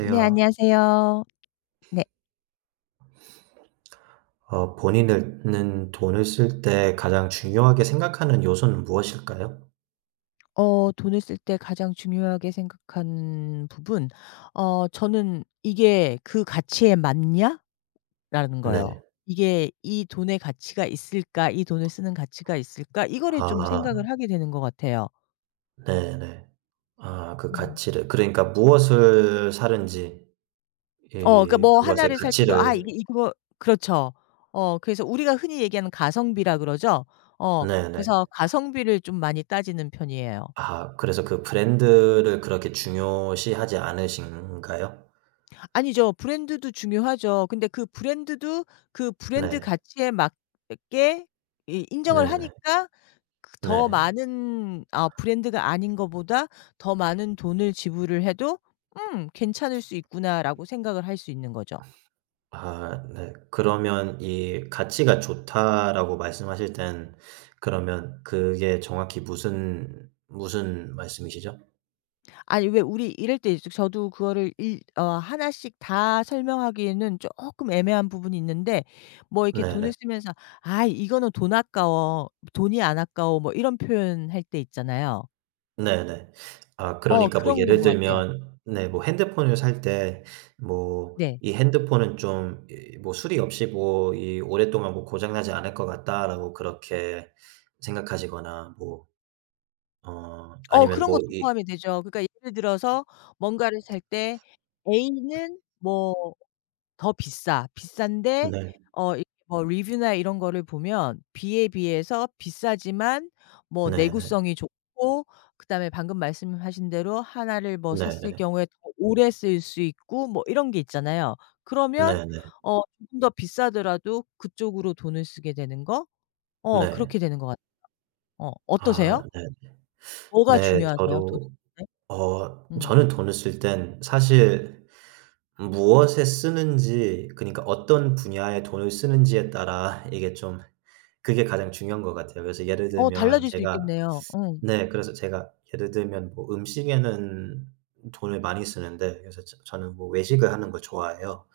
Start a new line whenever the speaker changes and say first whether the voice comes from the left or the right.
left: 네, 안녕하세요. 네.
right: 본인은 돈을 쓸 때 가장 중요하게 생각하는 요소는 무엇일까요?
left: 돈을 쓸 때 가장 중요하게 생각하는 부분, 저는 '이게 그 가치에 맞냐?'라는 거예요.
right: 네.
left: '이게 이 돈의 가치가 있을까? 이 돈을 쓰는 가치가 있을까?' 이거를 좀
right: 아
left: 생각을 하게 되는 것 같아요.
right: 네네. 아 그
left: 음.
right: 가치를 그러니까 무엇을 사는지
left: 그러니까
right: 이
left: 뭐
right: 그것의
left: 하나를 살 때도 '아
right: 가치를.
left: 이게 이거' 그렇죠. 그래서 우리가 흔히 얘기하는 가성비라 그러죠. 어
right: 네네.
left: 그래서 가성비를 좀 많이 따지는 편이에요.
right: 아 그래서 그 브랜드를 그렇게 중요시하지 않으신가요?
left: 아니죠. 브랜드도 중요하죠. 근데 그 브랜드도 그 브랜드
right: 네.
left: 가치에 맞게 이 인정을
right: 네네.
left: 하니까 그
right: 네.
left: 더
right: 네.
left: 많은 브랜드가 아닌 거보다 더 많은 돈을 지불을 해도 '음 괜찮을 수 있구나.'라고 생각을 할 수 있는 거죠.
right: 아 네. 그러면 이 "가치가 좋다."라고 말씀하실 땐 그러면 그게 정확히 무슨 말씀이시죠?
left: 아니 왜 우리 이럴 때 이제 저도 그거를 일 어 하나씩 다 설명하기에는 쪼끔 애매한 부분이 있는데 뭐 이렇게
right: 네네.
left: 돈을 쓰면서 "아이 이거는 돈 아까워. 돈이 안 아까워." 뭐 이런 표현할 때 있잖아요.
right: 네네. 아 그러니까 뭐
left: 그런 건
right: 예를
left: 것 같아요.
right: 들면 네 뭐 핸드폰을 살 때 뭐
left: 네.
right: '이 핸드폰은 좀 이 뭐 수리 없이 뭐 이 오랫동안 뭐 고장 나지 않을 것 같다.'라고 그렇게 생각하시거나 뭐 아니면
left: 그런
right: 뭐
left: 것도
right: 이.
left: 포함이 되죠. 그러니까 예를 들어서 뭔가를 살 때 A는 뭐 더 비싸. 비싼데
right: 네.
left: 이렇게 뭐 리뷰나 이런 거를 보면 B에 비해서 비싸지만 뭐
right: 네네.
left: 내구성이 좋고 그다음에 방금 말씀하신 대로 하나를 뭐 샀을
right: 네네.
left: 경우에 더 오래 쓸 수 있고 뭐 이런 게 있잖아요. 그러면
right: 네네.
left: 조금 더 비싸더라도 그쪽으로 돈을 쓰게 되는 거?
right: 네.
left: 그렇게 되는 것 같아요. 어
right: 아
left: 어떠세요?
right: 네.
left: 뭐가
right: 네.
left: 중요하세요? 도대체?
right: 저도
left: 음.
right: 저는 돈을 쓸 땐 사실 무엇에 쓰는지 그니까 어떤 분야에 돈을 쓰는지에 따라 이게 좀 그게 가장 중요한 것 같아요. 그래서 예를
left: 어
right: 들면
left: 달라질 수
right: 제가.
left: 있겠네요. 어.
right: 네. 그래서 제가 예를 들면 뭐 음식에는 돈을 많이 쓰는데 그래서 저는 뭐 외식을 하는 걸 좋아해요.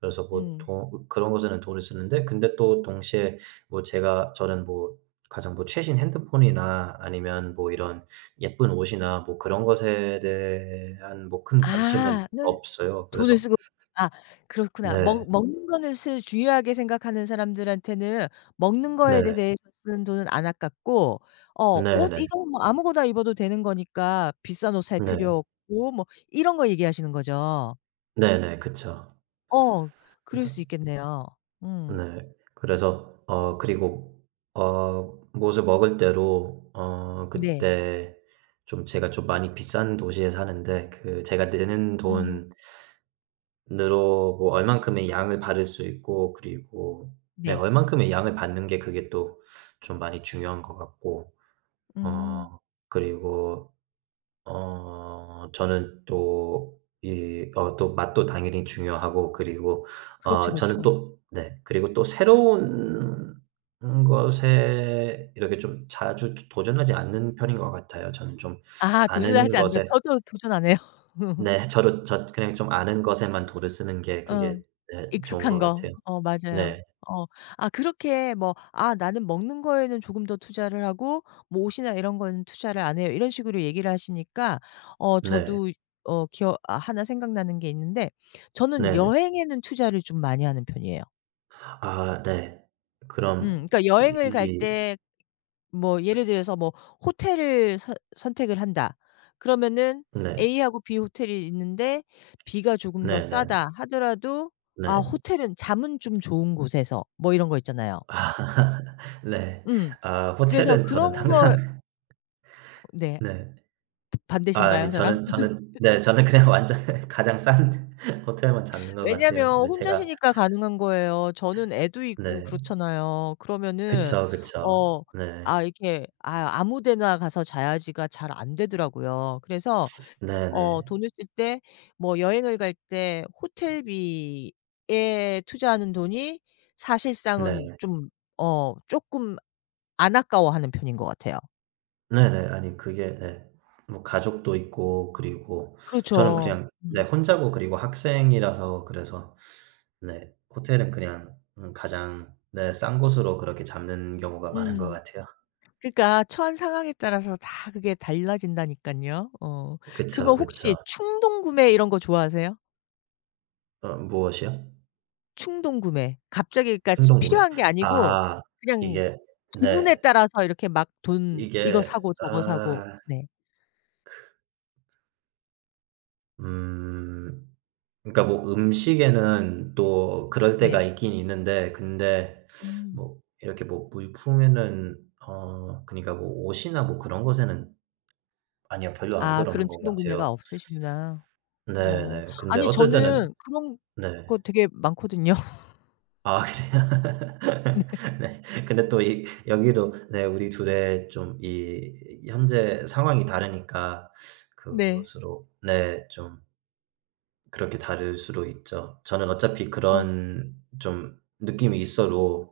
right: 그래서 뭐
left: 음.
right: 돈 그런 것에는 돈을 쓰는데 근데 또 동시에 뭐 제가 저는 뭐 가장 뭐 최신 핸드폰이나 아니면 뭐 이런 예쁜 옷이나 뭐 그런 것에 대한 뭐 큰 관심은
left: 아. 는
right: 없어요.
left: 돈을
right: 그래서.
left: 쓰고 아 그렇구나.
right: 네.
left: 먹 먹는 거는 스 중요하게 생각하는 사람들한테는 먹는 거에
right: 네.
left: 대해서 쓰는 돈은 안 아깝고 옷
right: 네네.
left: 이거 뭐 아무거나 입어도 되는 거니까 비싼 옷 살
right: 네.
left: 필요 없고 뭐 이런 거 얘기하시는 거죠?
right: 네네. 그쵸.
left: 어. 그럴
right: 그래서.
left: 수 있겠네요. 음.
right: 네. 그래서 그리고 무엇을 먹을 때로
left: 네.
right: 그때 좀 제가 좀 많이 비싼 도시에 사는데 그 제가 내는
left: 음.
right: 돈으로 뭐 얼만큼의 양을 받을 수 있고 그리고 네
left: 네.
right: 얼만큼의 양을 받는 게 그게 또 좀 많이 중요한 것 같고
left: 음.
right: 어 그리고 저는 또 이 또 맛도 당연히 중요하고 그리고
left: 그렇죠,
right: 저는
left: 그렇죠.
right: 또 네 그리고 또 새로운 것에 이렇게 좀 자주 도전하지 않는 편인 것 같아요. 저는. 음. 좀
left: 아
right: 아는
left: 도전하지 않는다.
right: 것에
left: 저도 도전 안 해요.
right: 네 저를 저 그냥 좀 아는 것에만 도를 쓰는 게
left: 어.
right: 그게 네 좋은
left: 익숙한
right: 것
left: 거.
right: 같아요.
left: 어 맞아요.
right: 네.
left: 어. 아 그렇게 뭐 '아 나는 먹는 거에는 조금 더 투자를 하고 뭐 옷이나 이런 거는 투자를 안 해요.' 이런 식으로 얘기를 하시니까
right: 네.
left: 저도 어 기억 아나 생각나는 게 있는데 저는
right: 네네.
left: 여행에는 투자를 좀 많이 하는 편이에요.
right: 아 네.
left: 음.
right: 그럼
left: 그러니까
right: 이
left: 여행을 갈
right: 이
left: 때 뭐 예를 들어서 뭐 호텔을 선 선택을 한다. 그러면은
right: 네.
left: A하고 B 호텔이 있는데 B가 조금 더
right: 네네. 네.
left: 싸다 하더라도 아
right: 네.
left: 호텔은 잠은 좀 좋은 곳에서 뭐 이런 거 있잖아요.
right: 아. 네.
left: 음.
right: 아
left: 그래서
right: 호텔은 저는
left: 그런 걸
right: 항상
left: 네.
right: 네. 아 아니
left: 반대신가요 저랑?
right: 저는 네 저는 그냥 완전 가장 싼 호텔만 잡는 것 같아요.
left: 왜냐면
right: 근데 제가.
left: 혼자시니까 가능한 거예요. 저는 애도 있고
right: 네.
left: 그렇잖아요. 그러면은
right: 그쵸, 그쵸.
left: 어
right: 네.
left: 아 이렇게 '아 아무 데나 가서 자야지.'가 잘 안 되더라고요. 그래서
right: 네네.
left: 돈을 쓸 때 뭐 여행을 갈 때 호텔비에 투자하는 돈이 사실상은
right: 네.
left: 좀 쪼끔 안 아까워하는 편인 것 같아요.
right: 네 네. 아니 그게 네. 뭐 가족도 있고 그리고 저는
left: 그렇죠.
right: 그냥 네
left: 음.
right: 혼자고 그리고 학생이라서 그래서 네 호텔은 그냥 가장 네 싼 곳으로 그렇게 잡는 경우가 많은 것
left: 음.
right: 같아요.
left: 그러니까 처한 상황에 따라서 다 그게 달라진다니깐요. 어.
right: 그쵸,
left: 그러면 혹시
right: 그쵸.
left: 충동 구매 이런 거 좋아하세요?
right: 무엇이요?
left: 충동 구매. 갑자기 그러니까 지
right: 충동 구매.
left: 필요한 게 아니고
right: 아
left: 그냥
right: 이게
left: 기분에
right: 네.
left: 따라서 이렇게 막 돈 이거
right: 이게
left: 사고 저거 사고.
right: 아
left: 네.
right: 음 그러니까 뭐 음식에는 또 그럴 때가
left: 네.
right: 있긴 있는데 근데
left: 음.
right: 뭐 이렇게 뭐 물품에는 그니까 뭐 옷이나 뭐 그런 것에는 아니요 별로 안
left: 아
right: 그러는
left: 그런
right: 것
left: 충동
right: 같아요.
left: 구매가 없으시구나. 어.
right: 네네. 근데
left: 아니
right: 어쩔 때는.
left: 저는 그런
right: 네.
left: 거 되게 많거든요.
right: 아 그래요? 네. 근데 또 이 여기도 네 우리 둘의 좀 이 현재 상황이 다르니까
left: 네.
right: 그것으로 네 좀 그렇게 다를 수도 있죠. 저는 어차피
left: 어
right: 그런 좀 느낌이 있어도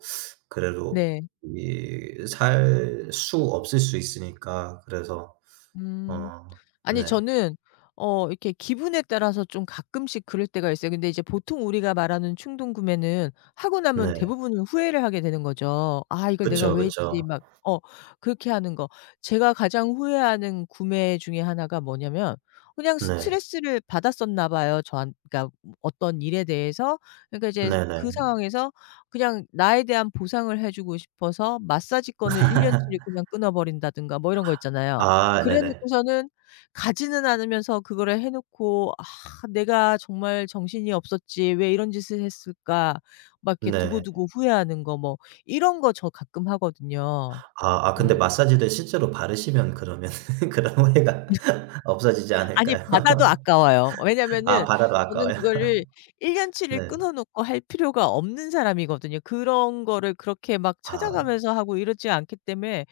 right: 그래도
left: 네.
right: 이 살 수 없을 수 있으니까 그래서.
left: 음.
right: 어
left: 아니
right: 네.
left: 저는 이렇게 기분에 따라서 좀 가끔씩 그럴 때가 있어요. 근데 이제 보통 우리가 말하는 충동 구매는 하고
right: 네.
left: 나면 대부분은 후회를 하게 되는 거죠. '아 이걸 내가
right: 그쵸,
left: 왜
right: 그쵸.
left: 했지.' 막 어 그렇게 하는 거. 제가 가장 후회하는 구매 중에 하나가 뭐냐면 그냥
right: 네.
left: 스트레스를 받았었나 봐요. 저한 그러니까 어떤 일에 대해서. 그러니까 이제 그
right: 네네.
left: 상황에서 그냥 나에 대한 보상을 해 주고 싶어서 마사지건을 1 년치를 그냥 끊어 버린다든가 뭐 이런 거 있잖아요.
right: 아
left: 그래
right: 네네.
left: 놓고서는 가지는 않으면서 그거를 해 놓고 '아 내가 정말 정신이 없었지. 왜 이런 짓을 했을까.' 막 이렇게
right: 네.
left: 두고두고 후회하는 거 뭐 이런 거 저 가끔 하거든요.
right: 아 근데
left: 음.
right: 마사지를 실제로 바르시면 그러면 그런 오해가 없어지지
left: 아니
right: 않을까요?
left: 받아도 아까워요.
right: 아
left: 왜냐면은
right: 바라도
left: 저는
right: 아까워요?
left: 그거를 1 년치를
right: 네.
left: 끊어 놓고 할 필요가 없는 사람이거든요. 그런 거를 그렇게 막
right: 아
left: 찾아가면서 하고 이러지 않기 때문에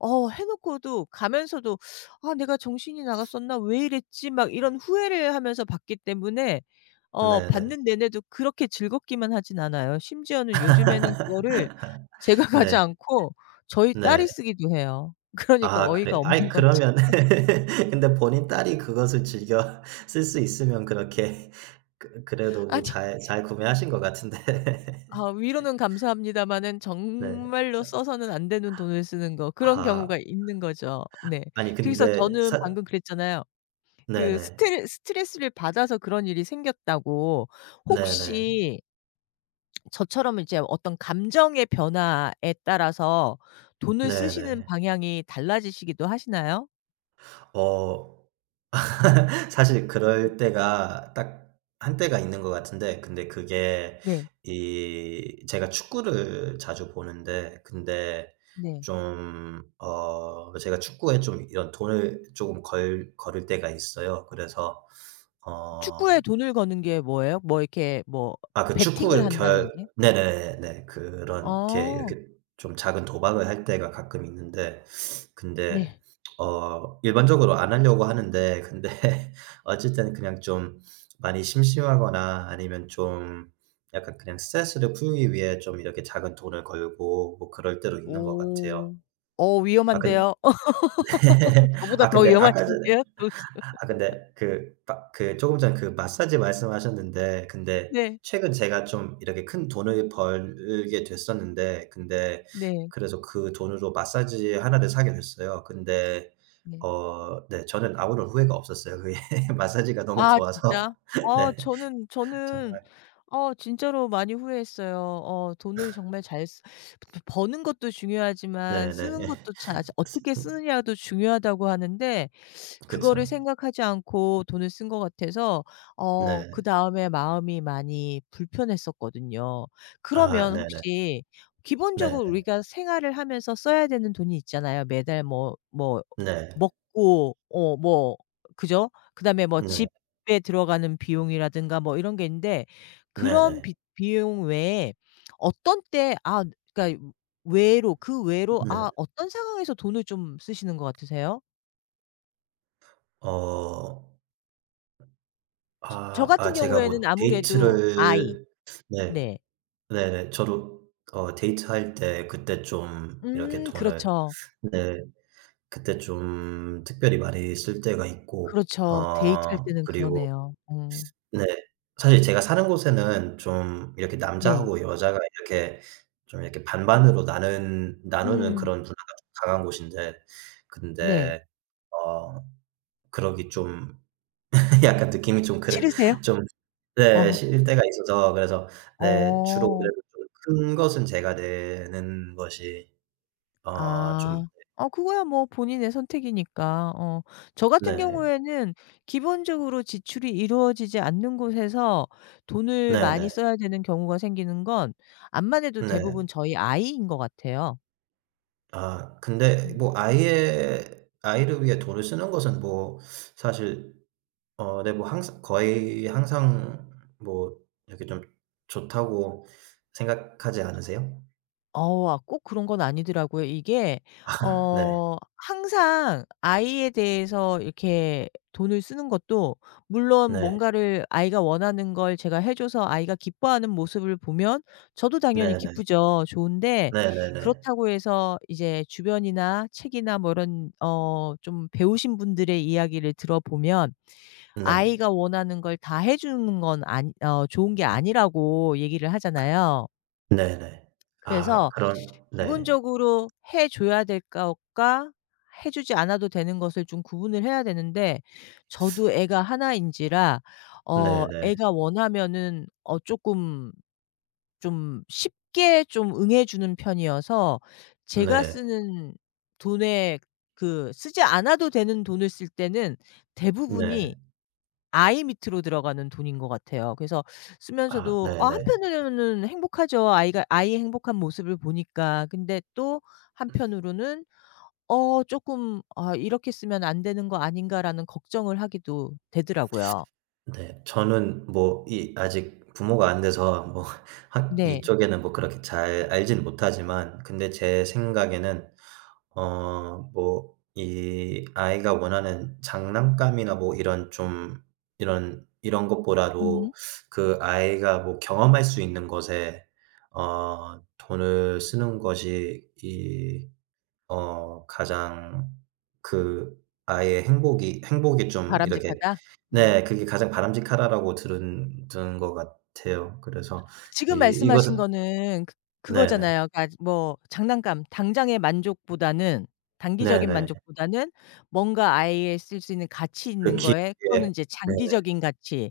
left: 해 놓고도 가면서도 '아 내가 정신이 나갔었나? 왜 이랬지?' 막 이런 후회를 하면서 받기 때문에
right: 네네. 네.
left: 받는 내내도 그렇게 즐겁기만 하진 않아요. 심지어는 요즘에는 그거를 제가 가지
right: 네.
left: 않고 저희
right: 네.
left: 딸이 쓰기도 해요. 그러니까
right: 아
left: 어이가
right: 그래 아이
left: 없는 거죠.
right: 그러면 근데 본인 딸이 그것을 즐겨 쓸 수 있으면 그렇게 그래도 뭐
left: 아니
right: 잘 구매하신 것 같은데.
left: 아 위로는 감사합니다마는
right: 네.
left: 정말로 써서는 안 되는 돈을 쓰는 거 그런
right: 아
left: 경우가 있는 거죠. 네.
right: 아니
left: 그래서
right: 근데
left: 저는
right: 사
left: 방금 그랬잖아요. 그
right: 네네.
left: 스트레스를 받아서 그런 일이 생겼다고
right: 네네.
left: 혹시 저처럼 이제 어떤 감정의 변화에 따라서 돈을 쓰시는
right: 네네.
left: 방향이 달라지시기도 하시나요?
right: 어. 사실
left: 음
right: 그럴 때가 딱 한때가 있는 것 같은데 근데 그게
left: 네.
right: 이 제가 축구를 자주 보는데 근데
left: 네.
right: 좀 제가 축구에 좀 이런 돈을 조금 걸 걸을 때가 있어요. 그래서. 어
left: 축구에 돈을 거는 게 뭐예요? 뭐 이렇게 뭐
right: 아 그 축구
left: 베팅을 한다는
right: 결
left: 얘기예요?
right: 네네네. 그렇게
left: 어.
right: 이렇게 좀 작은 도박을 할 때가 가끔 있는데 근데
left: 네.
right: 일반적으로 안 하려고 하는데 근데 어쨌든 그냥 좀 많이 심심하거나 아니면 좀 약간 그냥 스트레스를 풀기 위해 좀 이렇게 작은 돈을 걸고 뭐 그럴 때도 있는 것 같아요.
left: 오. 어
right: 아 근
left: 위험한데요. 어 저보다
right: 아
left: 더
right: 근데 아까 전에
left: 위험하신데요. 도수.
right: 아 근데 그 막 그 조금 전에 그 마사지 말씀하셨는데 근데
left: 네.
right: 최근 제가 좀 이렇게 큰 돈을 벌게 됐었는데 근데
left: 네.
right: 그래서 그 돈으로 마사지 하나를 사게 됐어요. 근데
left: 네.
right: 네 저는 아무런 후회가 없었어요. 그게 마사지가 너무
left: 아
right: 좋아서
left: 진짜? 아
right: 네
left: 저는
right: 정말.
left: 진짜로 많이 후회했어요. 돈을 정말 잘 쓰 버는 것도 중요하지만 쓰는
right: 네네.
left: 것도 잘
right: 스
left: 어떻게 쓰느냐도 중요하다고 하는데
right: 그쵸.
left: 그거를 생각하지 않고 돈을 쓴 것 같아서
right: 네.
left: 그다음에 마음이 많이 불편했었거든요.
right: 아
left: 그러면
right: 네네.
left: 혹시
right: 네네.
left: 기본적으로 우리가 생활을 하면서 써야 되는 돈이 있잖아요. 매달 뭐
right: 네.
left: 먹고 어 뭐 그죠? 그다음에 뭐
right: 네.
left: 집에 들어가는 비용이라든가 뭐 이런 게 있는데 그런
right: 네네.
left: 비 비용 외에 어떤 때 아 그러니까 외로
right: 네.
left: 아 어떤 상황에서 돈을 좀 쓰시는 것 같으세요?
right: 어
left: 저
right: 아. 아
left: 같은
right: 제가
left: 경우에는
right: 뭐
left: 아무래도 아이.
right: 데이트를. 네.
left: 네.
right: 네네. 저도 데이트할 때 그때 좀 이렇게 돈을.
left: 그렇죠.
right: 네. 그때 좀 특별히 많이 쓸 때가 있고
left: 그렇죠. 데이트할 때는
right: 그리고.
left: 그러네요. 음.
right: 네. 사실 제가 사는 곳에는 좀 이렇게
left: 네.
right: 남자하고 여자가 이렇게 좀 이렇게 반반으로 나눈 나누는
left: 음.
right: 그런 문화가 좀 강한 곳인데
left: 네.
right: 근데 어 그러기 좀 약간 느낌이 좀 그래
left: 싫으세요?
right: 좀 네 싫을 때가 있어서 그래서
left: 어.
right: 네 주로
left: 어.
right: 그래도 좀 큰 것은 제가 내는 것이 어좀.
left: 아. 그거야 뭐 본인의 선택이니까. 어. 저 같은
right: 네.
left: 경우에는 기본적으로 지출이 이루어지지 않는 곳에서 돈을 많이
right: 네네.
left: 써야 되는 경우가 생기는 건 암만 해도
right: 네. 네.
left: 대부분 저희 아이인 것 같아요.
right: 아 근데
left: 음.
right: 뭐 아이의 아이를 위해 돈을 쓰는 것은 뭐 사실 네 뭐 항상 거의 항상 뭐 이렇게 좀 좋다고 생각하지 않으세요?
left: 어 아 꼭 그런 건 아니더라고요. 이게
right: 네.
left: 항상 아이에 대해서 이렇게 돈을 쓰는 것도 물론
right: 네.
left: 뭔가를 아이가 원하는 걸 제가 해 줘서 아이가 기뻐하는 모습을 보면 저도 당연히
right: 네네.
left: 기쁘죠. 좋은데
right: 네네네.
left: 그렇다고 해서 이제 주변이나 책이나 뭐 이런 어 좀 배우신 분들의 이야기를 들어보면
right: 네.
left: 아이가 원하는 걸 다 해 주는 건 아니 어 좋은 게 아니라고 얘기를 하잖아요.
right: 네네. 아
left: 그래서
right: 그런 네.
left: 기본적으로 해 줘야 될 것과 해 주지 않아도 되는 것을 좀 구분을 해야 되는데 저도 애가 하나 인지라
right: 네네.
left: 애가 원하면은 쪼끔 좀 쉽게 좀 응해 주는 편이어서 제가
right: 네.
left: 쓰는 돈에 그 쓰지 않아도 되는 돈을 쓸 때는 대부분이
right: 네.
left: 아이 밑으로 들어가는 돈인 것 같아요. 그래서
right: 아
left: 쓰면서도 아
right: 네네.
left: 한편으로는 행복하죠. 아이가 아이의 행복한 모습을 보니까. 근데 또 한편으로는 어금 '아 이렇게 쓰면 안 되는 거 아닌가.'라는 걱정을 하기도 되더라고요.
right: 네. 저는 뭐 이 아직 부모가 안 돼서 뭐 학
left: 네.
right: 이쪽에는 뭐 그렇게 잘 알진 못하지만 근데 제 생각에는 뭐 이 아이가 원하는 장난감이나 뭐 이런 좀 이런 것보다도
left: 음.
right: 그 아이가 뭐 경험할 수 있는 것에 돈을 쓰는 것이 이 가장 그 아이의 행복이 좀 이렇게
left: 바람직하다? 어.
right: 네 그게 가장 바람직하다라고 들은 것 같아요. 그래서 이
left: 지금 말씀하신
right: 이것은.
left: 거는
right: 네네.
left: 그거잖아요. 그러니까 뭐 장난감 당장의 만족보다는 단기적인
right: 네네.
left: 만족보다는 뭔가 아이에 쓸 수 있는 가치
right: 그
left: 있는 거에
right: 기회에.
left: 그거는 이제
right: 네네.
left: 장기적인 가치.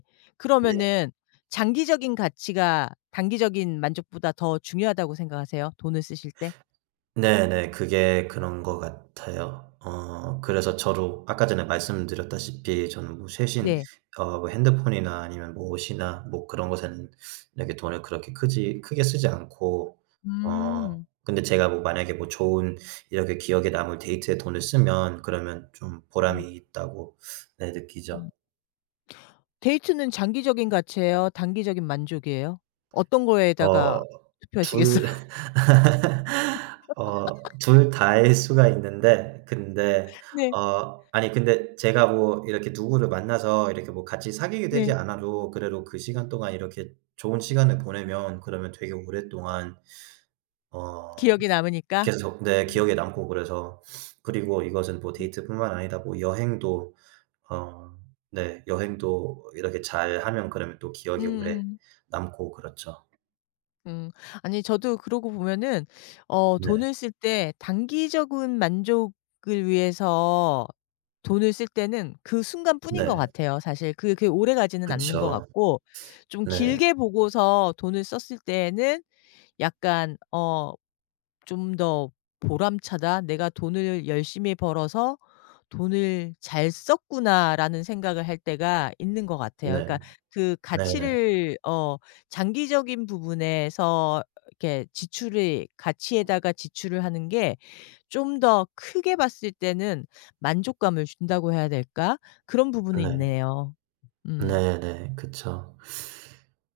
right: 네.
left: 그러면은 장기적인 가치가 단기적인 만족보다 더 중요하다고 생각하세요? 돈을 쓰실 때?
right: 네네. 그게 그런 것 같아요. 그래서 저도 아까 전에 말씀드렸다시피 저는 뭐 최신
left: 네.
right: 뭐 핸드폰이나 아니면 뭐 옷이나 뭐 그런 것에는 이렇게 돈을 그렇게 크지 크게 쓰지 않고
left: 음.
right: 근데 제가 뭐 만약에 뭐 좋은 이렇게 기억에 남을 데이트에 돈을 쓰면 그러면 좀
left: 음
right: 보람이 있다고 네 느끼죠.
left: 음. 데이트는 장기적인 가치예요? 단기적인 만족이에요? 어떤
right: 어
left: 거에다가
right: 둘
left: 투표하시겠어요?
right: 둘 다일 수가 있는데 근데
left: 네.
right: 아니 근데 제가 뭐 이렇게 누구를 만나서 이렇게 뭐 같이 사귀게 되지
left: 네.
right: 않아도 그래도 그 시간 동안 이렇게 좋은 시간을 보내면 그러면 되게 오랫동안 어
left: 기억이 남으니까?
right: 계속 네
left: 음.
right: 기억에 남고 그래서 그리고 이것은 뭐 데이트뿐만 아니라 뭐 여행도 어 네 여행도 이렇게 잘하면 그러면 또 기억에
left: 음음.
right: 오래
left: 음.
right: 남고 그렇죠.
left: 음. 아니 저도 그러고 보면은
right: 네.
left: 돈을 쓸 때 단기적인 만족을 위해서 돈을 쓸 때는 그 순간뿐인 것
right: 네.
left: 같아요 사실. 그게 오래가지는 않는 것
right: 그쵸.
left: 같고 좀
right: 네.
left: 길게 보고서 돈을 썼을 때에는 약간 좀 더 '보람차다. 내가 돈을 열심히 벌어서 돈을 잘 썼구나.'라는 생각을 할 때가 있는 것 같아요.
right: 네.
left: 그러니까 그
right: 네네.
left: 가치를 장기적인 부분에서 이렇게 지출이 가치에다가 지출을 하는 게 좀 더 크게 봤을 때는 만족감을 준다고 해야 될까? 그런 부분은
right: 네.
left: 있네요. 음
right: 네네. 그쵸.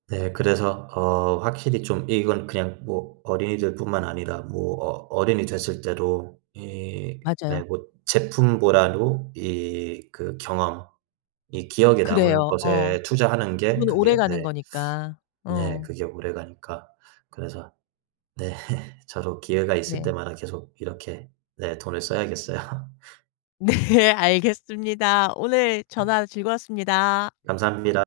right: 네. 그래서 확실히 좀 이건 그냥 뭐 어린이들뿐만 아니라 뭐 어른이 됐을 때도 이 네
left: 맞아요.
right: 뭐 제품보다도 이 그 경험 이 기억에 남을
left: 그래요. 어.
right: 것에 투자하는 게
left: 그건
right: 그게
left: 오래가는
right: 네
left: 거니까.
right: 네
left: 어.
right: 그게 오래가니까 그래서 네 저도 기회가 있을
left: 네.
right: 때마다 계속 이렇게 네 돈을 써야겠어요.
left: 네 알겠습니다. 오늘 전화 즐거웠습니다.
right: 감사합니다.